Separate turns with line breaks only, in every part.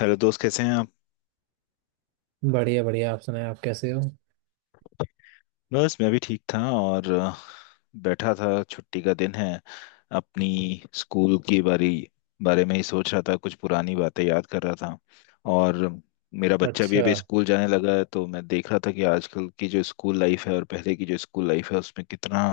Hello दोस्त, कैसे हैं आप?
बढ़िया बढ़िया। आप सुनाए, आप कैसे हो?
बस मैं भी ठीक था, और बैठा था। छुट्टी का दिन है। अपनी स्कूल की बारी बारे में ही सोच रहा था, कुछ पुरानी बातें याद कर रहा था। और मेरा बच्चा भी
अच्छा।
अभी स्कूल जाने लगा है, तो मैं देख रहा था कि आजकल की जो स्कूल लाइफ है और पहले की जो स्कूल लाइफ है उसमें कितना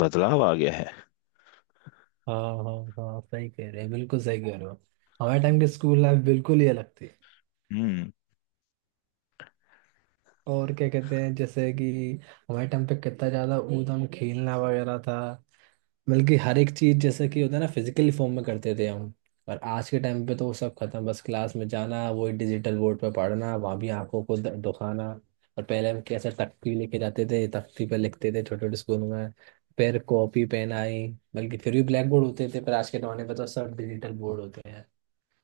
बदलाव आ गया है।
हाँ हाँ, हाँ आप सही कह रहे हैं, बिल्कुल सही कह रहे हो। हमारे टाइम की स्कूल लाइफ बिल्कुल ही अलग थी।
हम्म।
और क्या कहते हैं जैसे कि हमारे टाइम पे कितना ज्यादा ऊधम खेलना वगैरह था। बल्कि हर एक चीज जैसे कि होता है ना फिजिकली फॉर्म में करते थे हम। और आज के टाइम पे तो वो सब खत्म, बस क्लास में जाना, वही डिजिटल बोर्ड पे पढ़ना, वहां भी आंखों को दुखाना। और पहले हम कैसे तख्ती लेके जाते थे, तख्ती पे लिखते थे छोटे छोटे स्कूल में। फिर कॉपी पेन आई। बल्कि फिर भी ब्लैक बोर्ड होते थे, पर आज के जमाने पे तो सब डिजिटल बोर्ड होते हैं।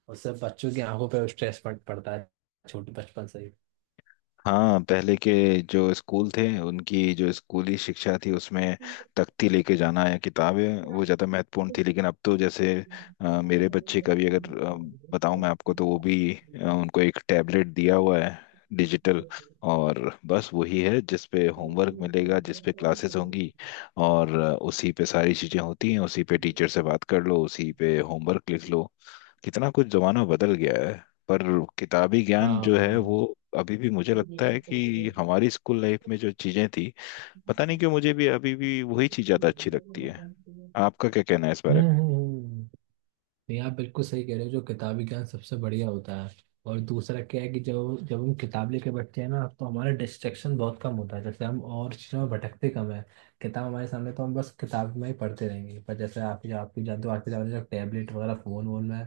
उससे बच्चों की आंखों पर स्ट्रेस पड़ता है छोटे बचपन से
हाँ, पहले के जो स्कूल थे उनकी जो स्कूली शिक्षा थी उसमें तख्ती लेके जाना या किताबें वो ज़्यादा महत्वपूर्ण
ही।
थी, लेकिन अब तो जैसे
हाँ।
मेरे बच्चे का भी अगर
हम्म।
बताऊं मैं आपको, तो वो भी उनको एक टैबलेट दिया हुआ है डिजिटल। और बस वही है जिस पे होमवर्क मिलेगा, जिस पे क्लासेस होंगी। और उसी पे सारी चीज़ें होती हैं, उसी पे टीचर से बात कर लो, उसी पे होमवर्क लिख लो। कितना कुछ ज़माना बदल गया है। पर किताबी ज्ञान जो है वो अभी भी मुझे लगता है कि हमारी स्कूल लाइफ में जो चीजें थी, पता नहीं क्यों मुझे भी अभी भी वही चीज ज्यादा अच्छी लगती है। आपका क्या कहना है इस बारे में?
हम्म हम्म। नहीं, आप बिल्कुल सही कह रहे हो, जो किताबी ज्ञान सबसे बढ़िया होता है। और दूसरा क्या है कि जब जब हम किताब लेके बैठते हैं ना तो हमारा डिस्ट्रैक्शन बहुत कम होता है, जैसे हम और चीज़ों में भटकते कम है। किताब हमारे सामने तो हम बस किताब में ही पढ़ते रहेंगे, पर जैसे आप भी जानते हो आज के ज़माने में टैबलेट वगैरह फ़ोन वोन में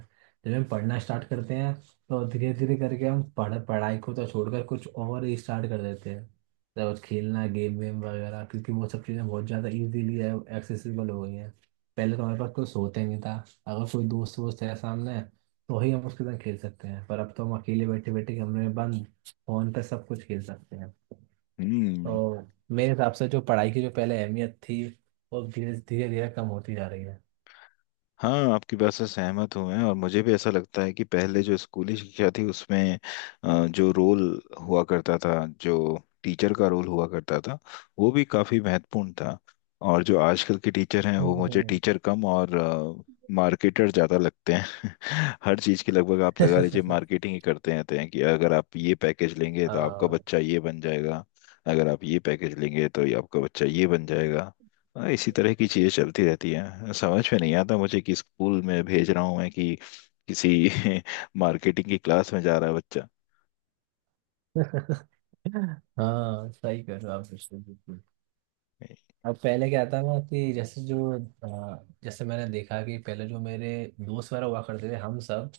जब हम पढ़ना स्टार्ट करते हैं, तो धीरे धीरे करके हम पढ़ाई को तो छोड़कर कुछ और ही स्टार्ट कर देते हैं। जब खेलना गेम वेम वगैरह, क्योंकि वो सब चीज़ें बहुत ज़्यादा इजीली एक्सेसिबल हो गई हैं। पहले तो हमारे पास कुछ होता ही नहीं था। अगर कोई दोस्त वोस्त है सामने तो ही हम उसके साथ खेल सकते हैं, पर अब तो हम अकेले बैठे बैठे कमरे में बंद फोन पे सब कुछ खेल सकते हैं।
हम्म।
तो मेरे हिसाब से जो पढ़ाई की जो पहले अहमियत थी, वो धीरे धीरे धीरे कम होती जा रही है।
हाँ, आपकी बात से सहमत हूँ मैं, और मुझे भी ऐसा लगता है कि पहले जो स्कूली शिक्षा थी उसमें जो रोल हुआ करता था, जो टीचर का रोल हुआ करता था, वो भी काफ़ी महत्वपूर्ण था। और जो आजकल के टीचर हैं वो मुझे
हम्म,
टीचर कम और मार्केटर ज़्यादा लगते हैं। हर चीज़ के लगभग आप लगा लीजिए
हम्म।
मार्केटिंग ही करते रहते हैं कि अगर आप ये पैकेज लेंगे तो आपका
हाँ।
बच्चा ये बन जाएगा, अगर आप ये पैकेज लेंगे तो ये आपका बच्चा ये बन जाएगा। हाँ, इसी तरह की चीजें चलती रहती हैं। समझ में नहीं आता मुझे कि स्कूल में भेज रहा हूँ मैं कि किसी मार्केटिंग की क्लास में जा रहा है बच्चा।
हाँ सही कह रहे हो आप, बिल्कुल बिल्कुल। अब पहले क्या था ना कि जैसे जो जैसे मैंने देखा कि पहले जो मेरे दोस्त वगैरह हुआ करते थे हम सब,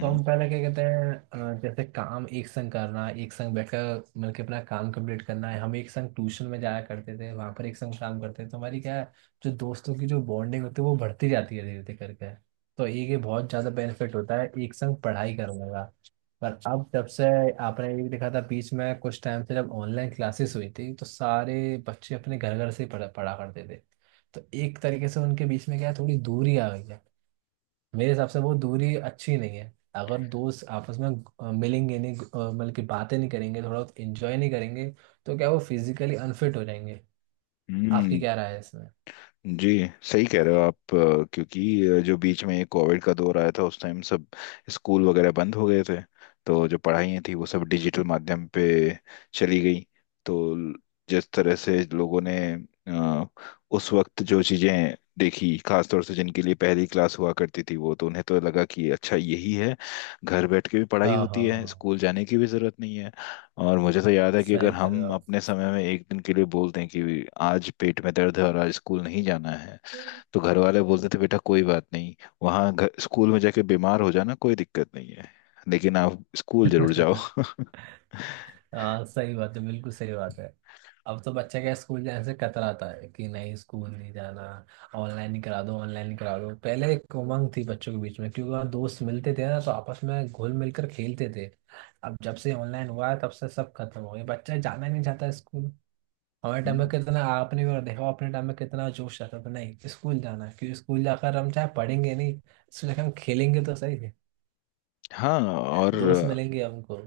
तो हम पहले क्या कहते हैं, जैसे काम एक संग करना, एक संग बैठकर मिलकर अपना काम कंप्लीट करना है, हम एक संग ट्यूशन में जाया करते थे, वहां पर एक संग काम करते थे, तो हमारी क्या है जो दोस्तों की जो बॉन्डिंग होती है वो बढ़ती जाती है धीरे धीरे करके। तो एक ये बहुत ज्यादा बेनिफिट होता है एक संग पढ़ाई करने का। पर अब जब से आपने ये भी देखा था बीच में, कुछ टाइम से जब ऑनलाइन क्लासेस हुई थी तो सारे बच्चे अपने घर घर से पढ़ा पढ़ा करते थे। तो एक तरीके से उनके बीच में क्या है, थोड़ी दूरी आ गई है। मेरे हिसाब से वो दूरी अच्छी नहीं है। अगर दोस्त आपस में मिलेंगे नहीं, मतलब कि बातें नहीं करेंगे, थोड़ा एंजॉय नहीं करेंगे, तो क्या वो फिजिकली अनफिट हो जाएंगे?
हम्म।
आपकी क्या राय है इसमें?
जी, सही कह रहे हो आप। क्योंकि जो बीच में कोविड का दौर आया था उस टाइम सब स्कूल वगैरह बंद हो गए थे, तो जो पढ़ाइयाँ थी वो सब डिजिटल माध्यम पे चली गई। तो जिस तरह से लोगों ने अ, उस वक्त जो चीज़ें देखी, खासतौर से जिनके लिए पहली क्लास हुआ करती थी वो, तो उन्हें तो लगा कि अच्छा यही है। घर बैठ के भी पढ़ाई
हाँ
होती है,
हाँ,
स्कूल जाने की भी जरूरत नहीं है। और मुझे तो याद है कि अगर
सही कर रहे
हम
हो
अपने समय में एक दिन के लिए बोलते हैं कि आज पेट में दर्द है और आज स्कूल नहीं जाना है, तो घर वाले बोलते थे बेटा कोई बात नहीं, वहाँ घर स्कूल में जाके बीमार हो जाना कोई दिक्कत नहीं है, लेकिन आप स्कूल जरूर जाओ।
आप। हाँ सही बात है, बिल्कुल सही बात है। अब तो बच्चा क्या स्कूल जाने से कतराता है कि नहीं स्कूल नहीं जाना, ऑनलाइन ही करा दो ऑनलाइन ही करा दो। पहले एक उमंग थी बच्चों के बीच में, क्योंकि वहाँ दोस्त मिलते थे ना, तो आपस में घुल मिलकर खेलते थे। अब जब से ऑनलाइन हुआ है तब से सब खत्म हो गया, बच्चा जाना ही नहीं चाहता स्कूल। हमारे टाइम में
हम्म।
कितना आपने भी देखा हो, अपने टाइम में कितना जोश रहता था नहीं स्कूल जाना है, क्योंकि स्कूल जाकर हम चाहे पढ़ेंगे नहीं, स्कूल जाकर हम खेलेंगे तो सही है,
हाँ, और
दोस्त मिलेंगे हमको।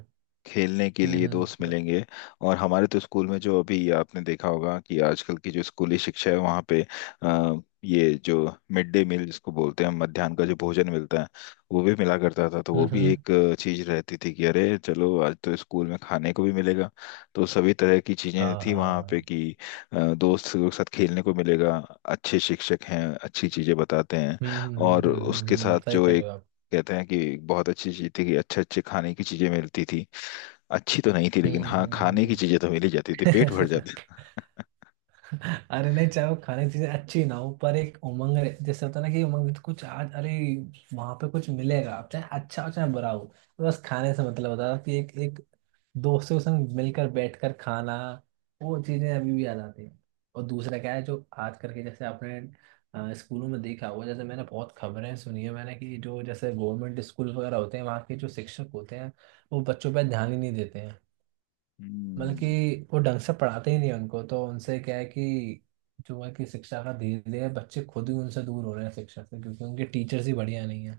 खेलने के
हम्म
लिए दोस्त
हम्म
मिलेंगे। और हमारे तो स्कूल में जो अभी आपने देखा होगा कि आजकल की जो स्कूली शिक्षा है वहाँ पे, ये जो मिड डे मील जिसको बोलते हैं, मध्याह्न का जो भोजन मिलता है, वो भी मिला करता था। तो वो भी
हम्म।
एक चीज़ रहती थी कि अरे चलो आज तो स्कूल में खाने को भी मिलेगा। तो सभी तरह की चीज़ें
हाँ
थी वहाँ पे
हाँ।
कि दोस्त के साथ खेलने को मिलेगा, अच्छे शिक्षक हैं अच्छी चीज़ें बताते हैं। और उसके साथ
सही
जो
कह
एक
रहे हो आप।
कहते हैं कि बहुत अच्छी चीज़ थी कि अच्छे अच्छे खाने की चीज़ें मिलती थी। अच्छी तो नहीं थी लेकिन
हम्म
हाँ,
हम्म
खाने की चीजें तो मिल ही जाती थी, पेट भर
हम्म।
जाता था।
अरे नहीं, चाहे वो खाने की चीजें अच्छी ना हो, पर एक उमंग जैसे होता है ना कि उमंग में तो कुछ आज, अरे वहां पे कुछ मिलेगा चाहे अच्छा हो चाहे बुरा हो, बस खाने से मतलब होता है कि एक एक दोस्तों के संग मिलकर बैठकर खाना। वो चीजें अभी भी याद आती हैं। और दूसरा क्या है, जो आज करके जैसे आपने स्कूलों में देखा होगा, जैसे मैंने बहुत खबरें सुनी है मैंने कि जो जैसे गवर्नमेंट स्कूल वगैरह होते हैं वहाँ के जो शिक्षक होते हैं, वो बच्चों पर ध्यान ही नहीं देते हैं। मतलब
हम्म
कि वो ढंग से पढ़ाते ही नहीं हैं उनको, तो उनसे क्या है कि जो है कि शिक्षा का धीरे धीरे बच्चे खुद ही उनसे दूर हो रहे हैं शिक्षा से, क्योंकि उनके टीचर्स ही बढ़िया नहीं है।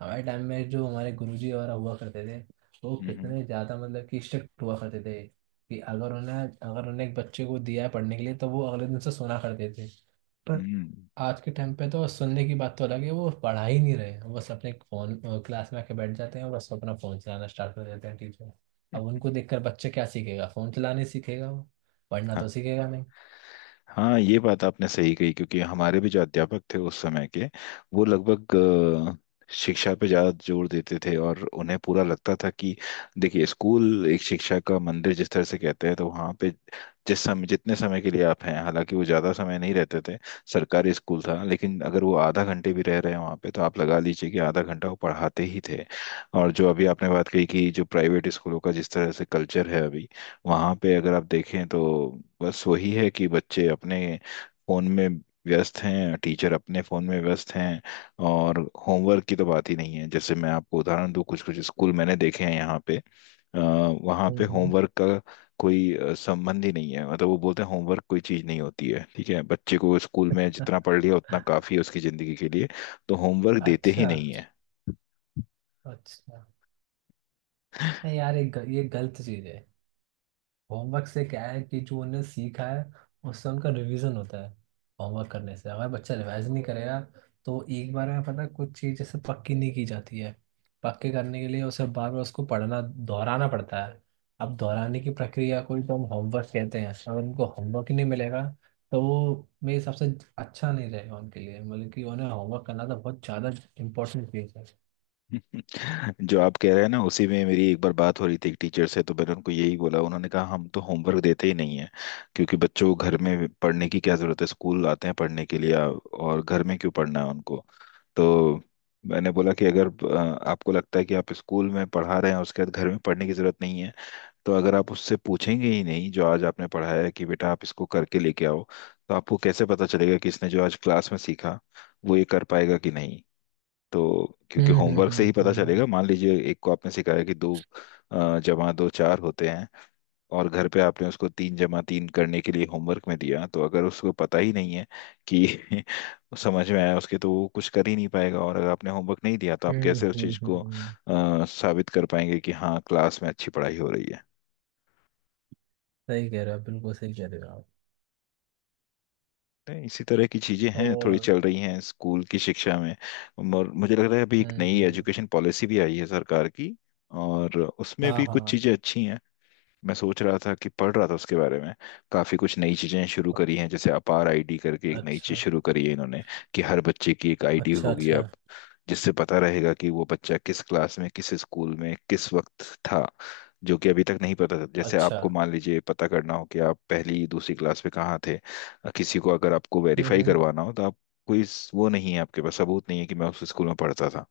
हमारे टाइम में जो हमारे गुरुजी वगैरह हुआ करते थे, वो
हम्म।
कितने ज़्यादा मतलब कि स्ट्रिक्ट हुआ करते थे कि अगर उन्हें एक बच्चे को दिया है पढ़ने के लिए तो वो अगले दिन से सुना करते थे। आज के टाइम पे तो सुनने की बात तो अलग है, वो पढ़ा ही नहीं रहे हैं, बस अपने फोन, क्लास में आके बैठ जाते हैं और बस अपना फोन चलाना स्टार्ट कर देते हैं टीचर। अब उनको देखकर बच्चे क्या सीखेगा, फोन चलाने सीखेगा वो, पढ़ना
हम्म।
तो सीखेगा नहीं।
हाँ, ये बात आपने सही कही। क्योंकि हमारे भी जो अध्यापक थे उस समय के, वो लगभग अ, शिक्षा पे ज़्यादा जोर देते थे, और उन्हें पूरा लगता था कि देखिए स्कूल एक शिक्षा का मंदिर जिस तरह से कहते हैं, तो वहाँ पे जिस समय जितने समय के लिए आप हैं, हालांकि वो ज़्यादा समय नहीं रहते थे, सरकारी स्कूल था, लेकिन अगर वो आधा घंटे भी रह रहे हैं वहाँ पे तो आप लगा लीजिए कि आधा घंटा वो पढ़ाते ही थे। और जो अभी आपने बात कही कि जो प्राइवेट स्कूलों का जिस तरह से कल्चर है अभी, वहाँ पे अगर आप देखें तो बस वही है कि बच्चे अपने फोन में व्यस्त हैं, टीचर अपने फोन में व्यस्त हैं। और होमवर्क की तो बात ही नहीं है। जैसे मैं आपको उदाहरण दूँ, कुछ कुछ स्कूल मैंने देखे हैं यहाँ पे, वहाँ पे
हम्म।
होमवर्क का कोई संबंध ही नहीं है। मतलब वो बोलते हैं होमवर्क कोई चीज़ नहीं होती है, ठीक है बच्चे को स्कूल में जितना पढ़ लिया उतना काफ़ी है उसकी ज़िंदगी के लिए, तो होमवर्क देते ही
अच्छा।
नहीं है।
अच्छा, नहीं यार, ये ये गलत चीज है। होमवर्क से क्या है कि जो उन्हें सीखा है, उससे उनका रिवीजन होता है। होमवर्क करने से, अगर बच्चा रिवाइज नहीं करेगा तो एक बार में पता है, कुछ चीज़ जैसे पक्की नहीं की जाती है, पक्के करने के लिए उसे बार बार उसको पढ़ना दोहराना पड़ता है। अब दोहराने की प्रक्रिया को ही तो हम होमवर्क कहते हैं, अगर उनको होमवर्क ही नहीं मिलेगा तो वो मेरे हिसाब से अच्छा नहीं रहेगा उनके लिए, मतलब कि उन्हें होमवर्क करना तो बहुत ज़्यादा इंपॉर्टेंट चीज़ है।
जो आप कह रहे हैं ना, उसी में मेरी एक बार बात हो रही थी एक टीचर से, तो मैंने उनको यही बोला। उन्होंने कहा हम तो होमवर्क देते ही नहीं है, क्योंकि बच्चों को घर में पढ़ने की क्या जरूरत है, स्कूल आते हैं पढ़ने के लिए, और घर में क्यों पढ़ना है उनको। तो मैंने बोला कि अगर आपको लगता है कि आप स्कूल में पढ़ा रहे हैं उसके बाद घर में पढ़ने की जरूरत नहीं है, तो अगर आप उससे पूछेंगे ही नहीं जो आज आपने पढ़ाया है कि बेटा आप इसको करके लेके आओ, तो आपको कैसे पता चलेगा कि इसने जो आज क्लास में सीखा वो ये कर पाएगा कि नहीं। तो क्योंकि
हम्म हम्म
होमवर्क से ही पता
हम्म
चलेगा। मान लीजिए एक को आपने सिखाया कि दो जमा दो चार होते हैं, और घर पे आपने उसको तीन जमा तीन करने के लिए होमवर्क में दिया, तो अगर उसको पता ही नहीं है कि समझ में आया उसके, तो वो कुछ कर ही नहीं पाएगा। और अगर आपने होमवर्क नहीं दिया तो आप
हम्म
कैसे उस
हम्म
चीज़
हम्म,
को
हम्म।
साबित कर पाएंगे कि हाँ क्लास में अच्छी पढ़ाई हो रही है।
सही कह रहे हो, बिल्कुल सही कह रहे हो आप।
तो इसी तरह की चीज़ें हैं, थोड़ी
और।
चल रही हैं स्कूल की शिक्षा में। और मुझे लग रहा है अभी एक नई
हम्म।
एजुकेशन पॉलिसी भी आई है सरकार की, और उसमें
हाँ
भी कुछ
हाँ।
चीज़ें अच्छी हैं। मैं सोच रहा था कि पढ़ रहा था उसके बारे में। काफी कुछ नई चीजें शुरू करी हैं, जैसे अपार आईडी करके एक नई चीज
अच्छा।
शुरू करी है इन्होंने, कि हर बच्चे की एक आईडी
अच्छा।
होगी
अच्छा।
अब, जिससे पता रहेगा कि वो बच्चा किस क्लास में किस स्कूल में किस वक्त था। जो कि अभी तक नहीं पता था। जैसे
अच्छा।
आपको मान लीजिए पता करना हो कि आप पहली दूसरी क्लास में कहाँ थे, किसी को अगर आपको वेरीफाई
हम्म।
करवाना हो तो आप, कोई वो नहीं है आपके पास, सबूत नहीं है कि मैं उस स्कूल में पढ़ता था।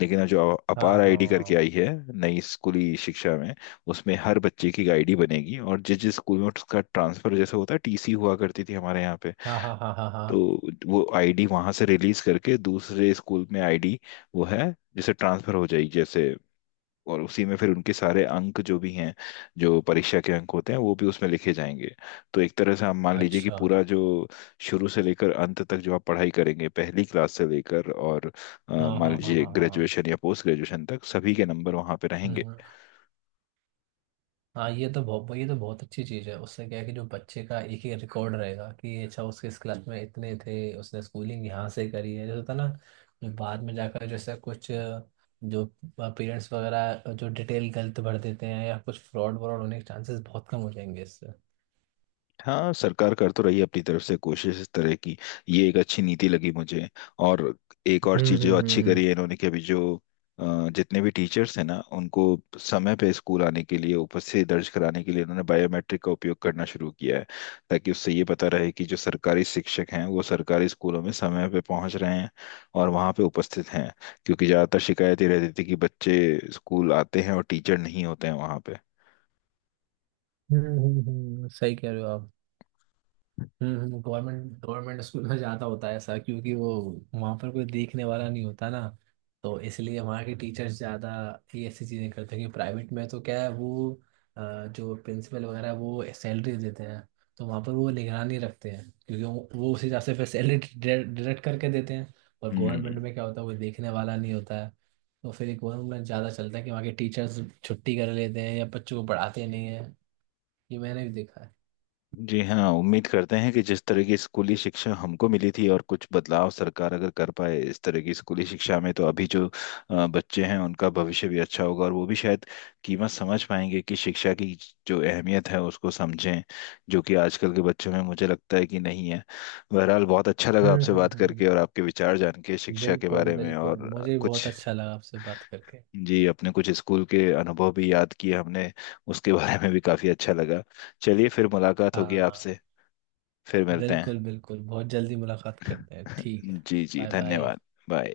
लेकिन अब जो अपार
हाँ
आईडी करके
हाँ
आई है नई स्कूली शिक्षा में, उसमें हर बच्चे की आईडी बनेगी, और जिस जिस स्कूल में उसका ट्रांसफर, जैसे होता है टीसी हुआ करती थी हमारे यहाँ पे,
हाँ हाँ हाँ। हाँ हाँ।
तो वो आईडी वहां से रिलीज करके दूसरे स्कूल में आईडी वो है जैसे ट्रांसफर हो जाएगी जैसे। और उसी में फिर उनके सारे अंक जो भी हैं, जो परीक्षा के अंक होते हैं, वो भी उसमें लिखे जाएंगे। तो एक तरह से आप मान लीजिए कि
अच्छा।
पूरा जो शुरू से लेकर अंत तक जो आप पढ़ाई करेंगे पहली क्लास से लेकर और
हाँ
मान
हाँ हाँ
लीजिए
हाँ हाँ हाँ,
ग्रेजुएशन या पोस्ट ग्रेजुएशन तक, सभी के नंबर वहां पे रहेंगे।
हम्म। हाँ ये तो बहुत, ये तो बहुत अच्छी चीज़ है। उससे क्या है कि जो बच्चे का एक ही रिकॉर्ड रहेगा कि अच्छा उसके इस क्लास में इतने थे, उसने स्कूलिंग यहाँ से करी है, जैसे होता ना, जो बाद में जाकर जैसे कुछ जो पेरेंट्स वगैरह जो डिटेल गलत भर देते हैं या कुछ फ्रॉड व्रॉड होने के चांसेस बहुत कम हो जाएंगे इससे।
हाँ, सरकार कर तो रही है अपनी तरफ से कोशिश इस तरह की। ये एक अच्छी नीति लगी मुझे। और एक और
हम्म
चीज जो
हम्म
अच्छी
हम्म
करी है इन्होंने कि अभी जो जितने भी टीचर्स हैं ना उनको समय पे स्कूल आने के लिए उपस्थिति दर्ज कराने के लिए इन्होंने बायोमेट्रिक का उपयोग करना शुरू किया है, ताकि उससे ये पता रहे कि जो सरकारी शिक्षक हैं वो सरकारी स्कूलों में समय पे पहुंच रहे हैं और वहाँ पे उपस्थित हैं। क्योंकि ज़्यादातर शिकायत ये रहती थी कि बच्चे स्कूल आते हैं और टीचर नहीं होते हैं वहाँ पे।
सही कह रहे हो आप। हम्म। गवर्नमेंट गवर्नमेंट स्कूल में ज़्यादा होता है ऐसा, क्योंकि वो वहाँ पर कोई देखने वाला नहीं होता ना, तो इसलिए वहाँ के टीचर्स ज़्यादा ये ऐसी चीज़ें करते हैं। कि प्राइवेट में तो क्या है वो अ, जो प्रिंसिपल वगैरह है, वो सैलरी देते हैं, तो वहाँ पर वो निगरानी रखते हैं, क्योंकि वो उस हिसाब से फिर सैलरी डिडक्ट करके देते हैं। और
हम्म।
गवर्नमेंट में क्या होता है, कोई देखने वाला नहीं होता है, तो फिर गवर्नमेंट में ज़्यादा चलता है कि वहाँ के टीचर्स छुट्टी कर लेते हैं या बच्चों को पढ़ाते नहीं हैं। ये मैंने भी देखा है।
जी हाँ, उम्मीद करते हैं कि जिस तरह की स्कूली शिक्षा हमको मिली थी, और कुछ बदलाव सरकार अगर कर पाए इस तरह की स्कूली शिक्षा में, तो अभी जो बच्चे हैं उनका भविष्य भी अच्छा होगा, और वो भी शायद कीमत समझ पाएंगे कि शिक्षा की जो अहमियत है उसको समझें, जो कि आजकल के बच्चों में मुझे लगता है कि नहीं है। बहरहाल बहुत अच्छा लगा
हम्म
आपसे
हम्म
बात
हम्म,
करके, और आपके विचार जान के शिक्षा के
बिल्कुल
बारे में
बिल्कुल,
और
मुझे भी बहुत
कुछ।
अच्छा लगा आपसे बात करके।
जी, अपने कुछ स्कूल के अनुभव भी याद किए हमने, उसके बारे में भी काफ़ी अच्छा लगा। चलिए फिर मुलाकात होगी
हाँ,
आपसे। फिर मिलते हैं।
बिल्कुल बिल्कुल, बहुत जल्दी मुलाकात करते हैं, ठीक है?
जी जी,
बाय बाय।
धन्यवाद। बाय।